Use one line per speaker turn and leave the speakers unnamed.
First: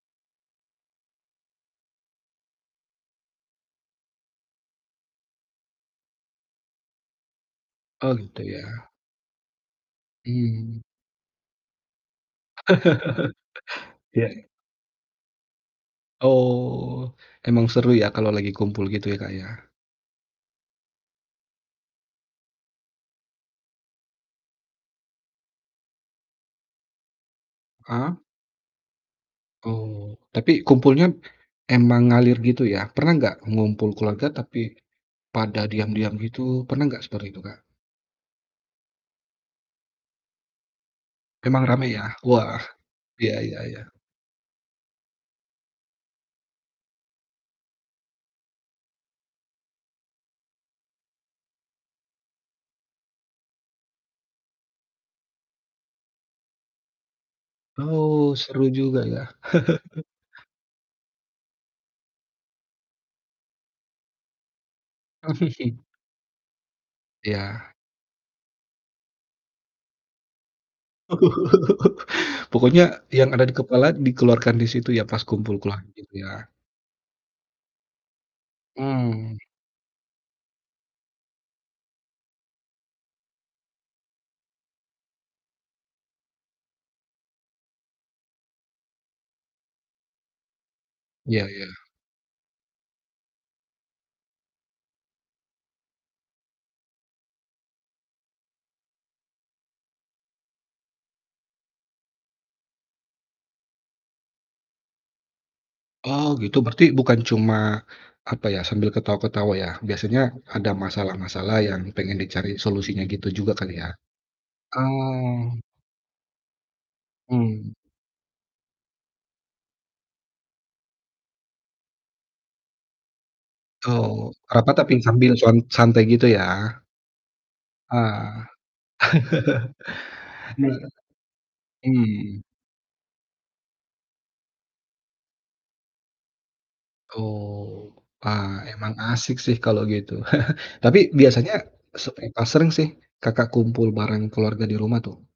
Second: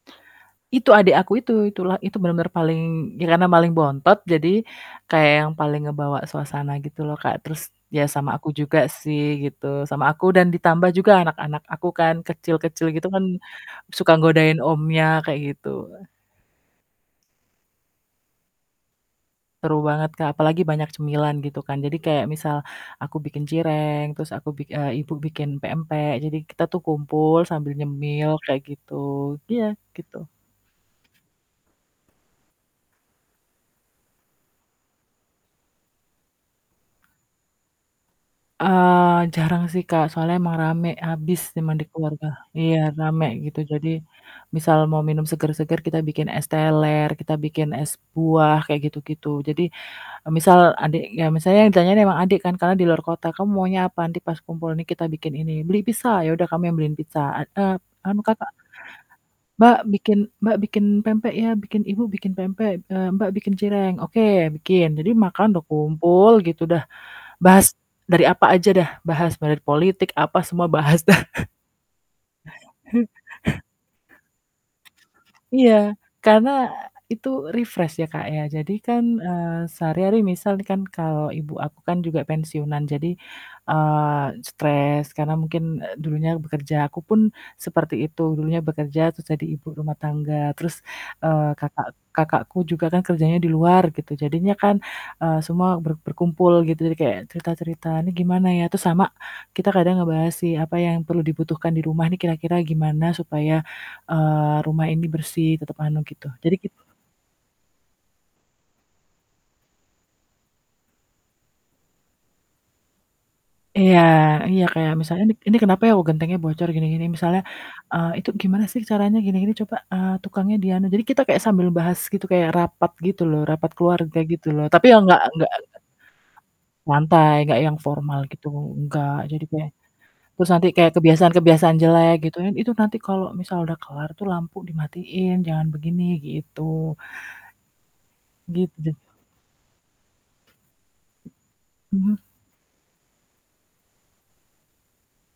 Itu adik aku itu itulah itu bener-bener paling ya karena paling bontot, jadi kayak yang paling ngebawa suasana gitu loh Kak, terus ya
Oh,
sama
gitu
aku juga
ya?
sih gitu, sama aku dan
Mmm.
ditambah juga anak-anak aku kan kecil-kecil gitu kan suka
Ya.
godain omnya kayak gitu.
Oh. Emang seru ya, kalau lagi kumpul gitu ya Kak, ya?
Seru banget Kak, apalagi banyak cemilan gitu kan, jadi kayak misal aku bikin cireng terus aku eee, Ibu bikin pempek, jadi kita tuh kumpul sambil
Ah.
nyemil kayak gitu. Iya gitu.
Oh, tapi kumpulnya emang ngalir gitu ya? Pernah nggak ngumpul keluarga, tapi pada diam-diam gitu pernah nggak seperti itu Kak?
Eee, jarang sih Kak, soalnya emang rame abis
Emang
emang di
rame ya?
keluarga.
Wah.
Iya rame
Iya iya
gitu,
iya.
jadi misal mau minum seger-seger kita bikin es teler, kita bikin es buah kayak gitu gitu. Jadi, eee, misal adiknya misalnya yang ditanya emang adik kan karena di luar kota, "Kamu maunya apa? Nanti pas kumpul nih kita bikin ini." "Beli pizza," "ya udah kami beliin pizza." "Eee eee, anu
Oh,
Kakak"
seru juga ya?
"Mbak bikin Mbak bikin pempek ya. Bikin Ibu bikin pempek, eee, Mbak bikin cireng." "Oke bikin." Jadi makan udah kumpul gitu, dah
Iya.
bahas dari apa aja dah, bahas muali dari politik apa, semua bahas dah.
Pokoknya yang ada di kepala dikeluarkan di situ ya, pas kumpul
Iya,
keluarga gitu
karena,
ya?
eee, itu refresh ya, Kak, ya. Jadi kan,
Mmm.
eee, sehari-hari misal nih kan, kalau Ibu aku kan juga pensiunan jadi, eee, stres, karena mungkin, eee, dulunya bekerja, aku pun seperti itu dulunya bekerja, terus jadi ibu rumah tangga, terus,
Iya
eee,
iya.
kakak kakakku juga kan kerjanya di luar gitu, jadinya kan, eee, semua ber berkumpul gitu, jadi kayak cerita-cerita, "Nih gimana ya?" Terus sama kita kadang ngebahas sih apa yang perlu dibutuhkan di rumah nih kira-kira gimana supaya, eee, rumah ini bersih tetep anu gitu.
Oh
Jadi
gitu,
kit
berarti bukan cuma apa ya, sambil ketawa-ketawa ya, biasanya ada masalah-masalah yang pengen dicari solusinya gitu juga kali ya?
Iya, iya kayak misalnya "Ini ini
Oh.
kenapa ya?" "oh, gentengnya bocor gini-gini." Misalnya,
Mmm.
eee, "Itu gimana sih caranya gini gini coba, eee, tukangnya di anu." Jadi kita kayak sambil bahas gitu kayak rapat gitu loh, rapat keluarga
Oh,
gitu loh,
rapat
tapi
tapi
yang enggak
sambil
enggak
san santai gitu ya?
enggak lantai, enggak yang formal
Ah.
gitu enggak. Jadi kayak terus nanti
Gimana?
kayak kebiasaan-kebiasaan jelek gitu
Mmm.
kan, "Itu nanti kalau misal udah kelar tuh lampu dimatiin, jangan begini." Gitu.
Oh. Ah, emang
Gitu.
asik sih kalo gitu, tapi biasanya
Mmm.
seberapa sering sih Kakak kumpul bareng keluarga di rumah tuh?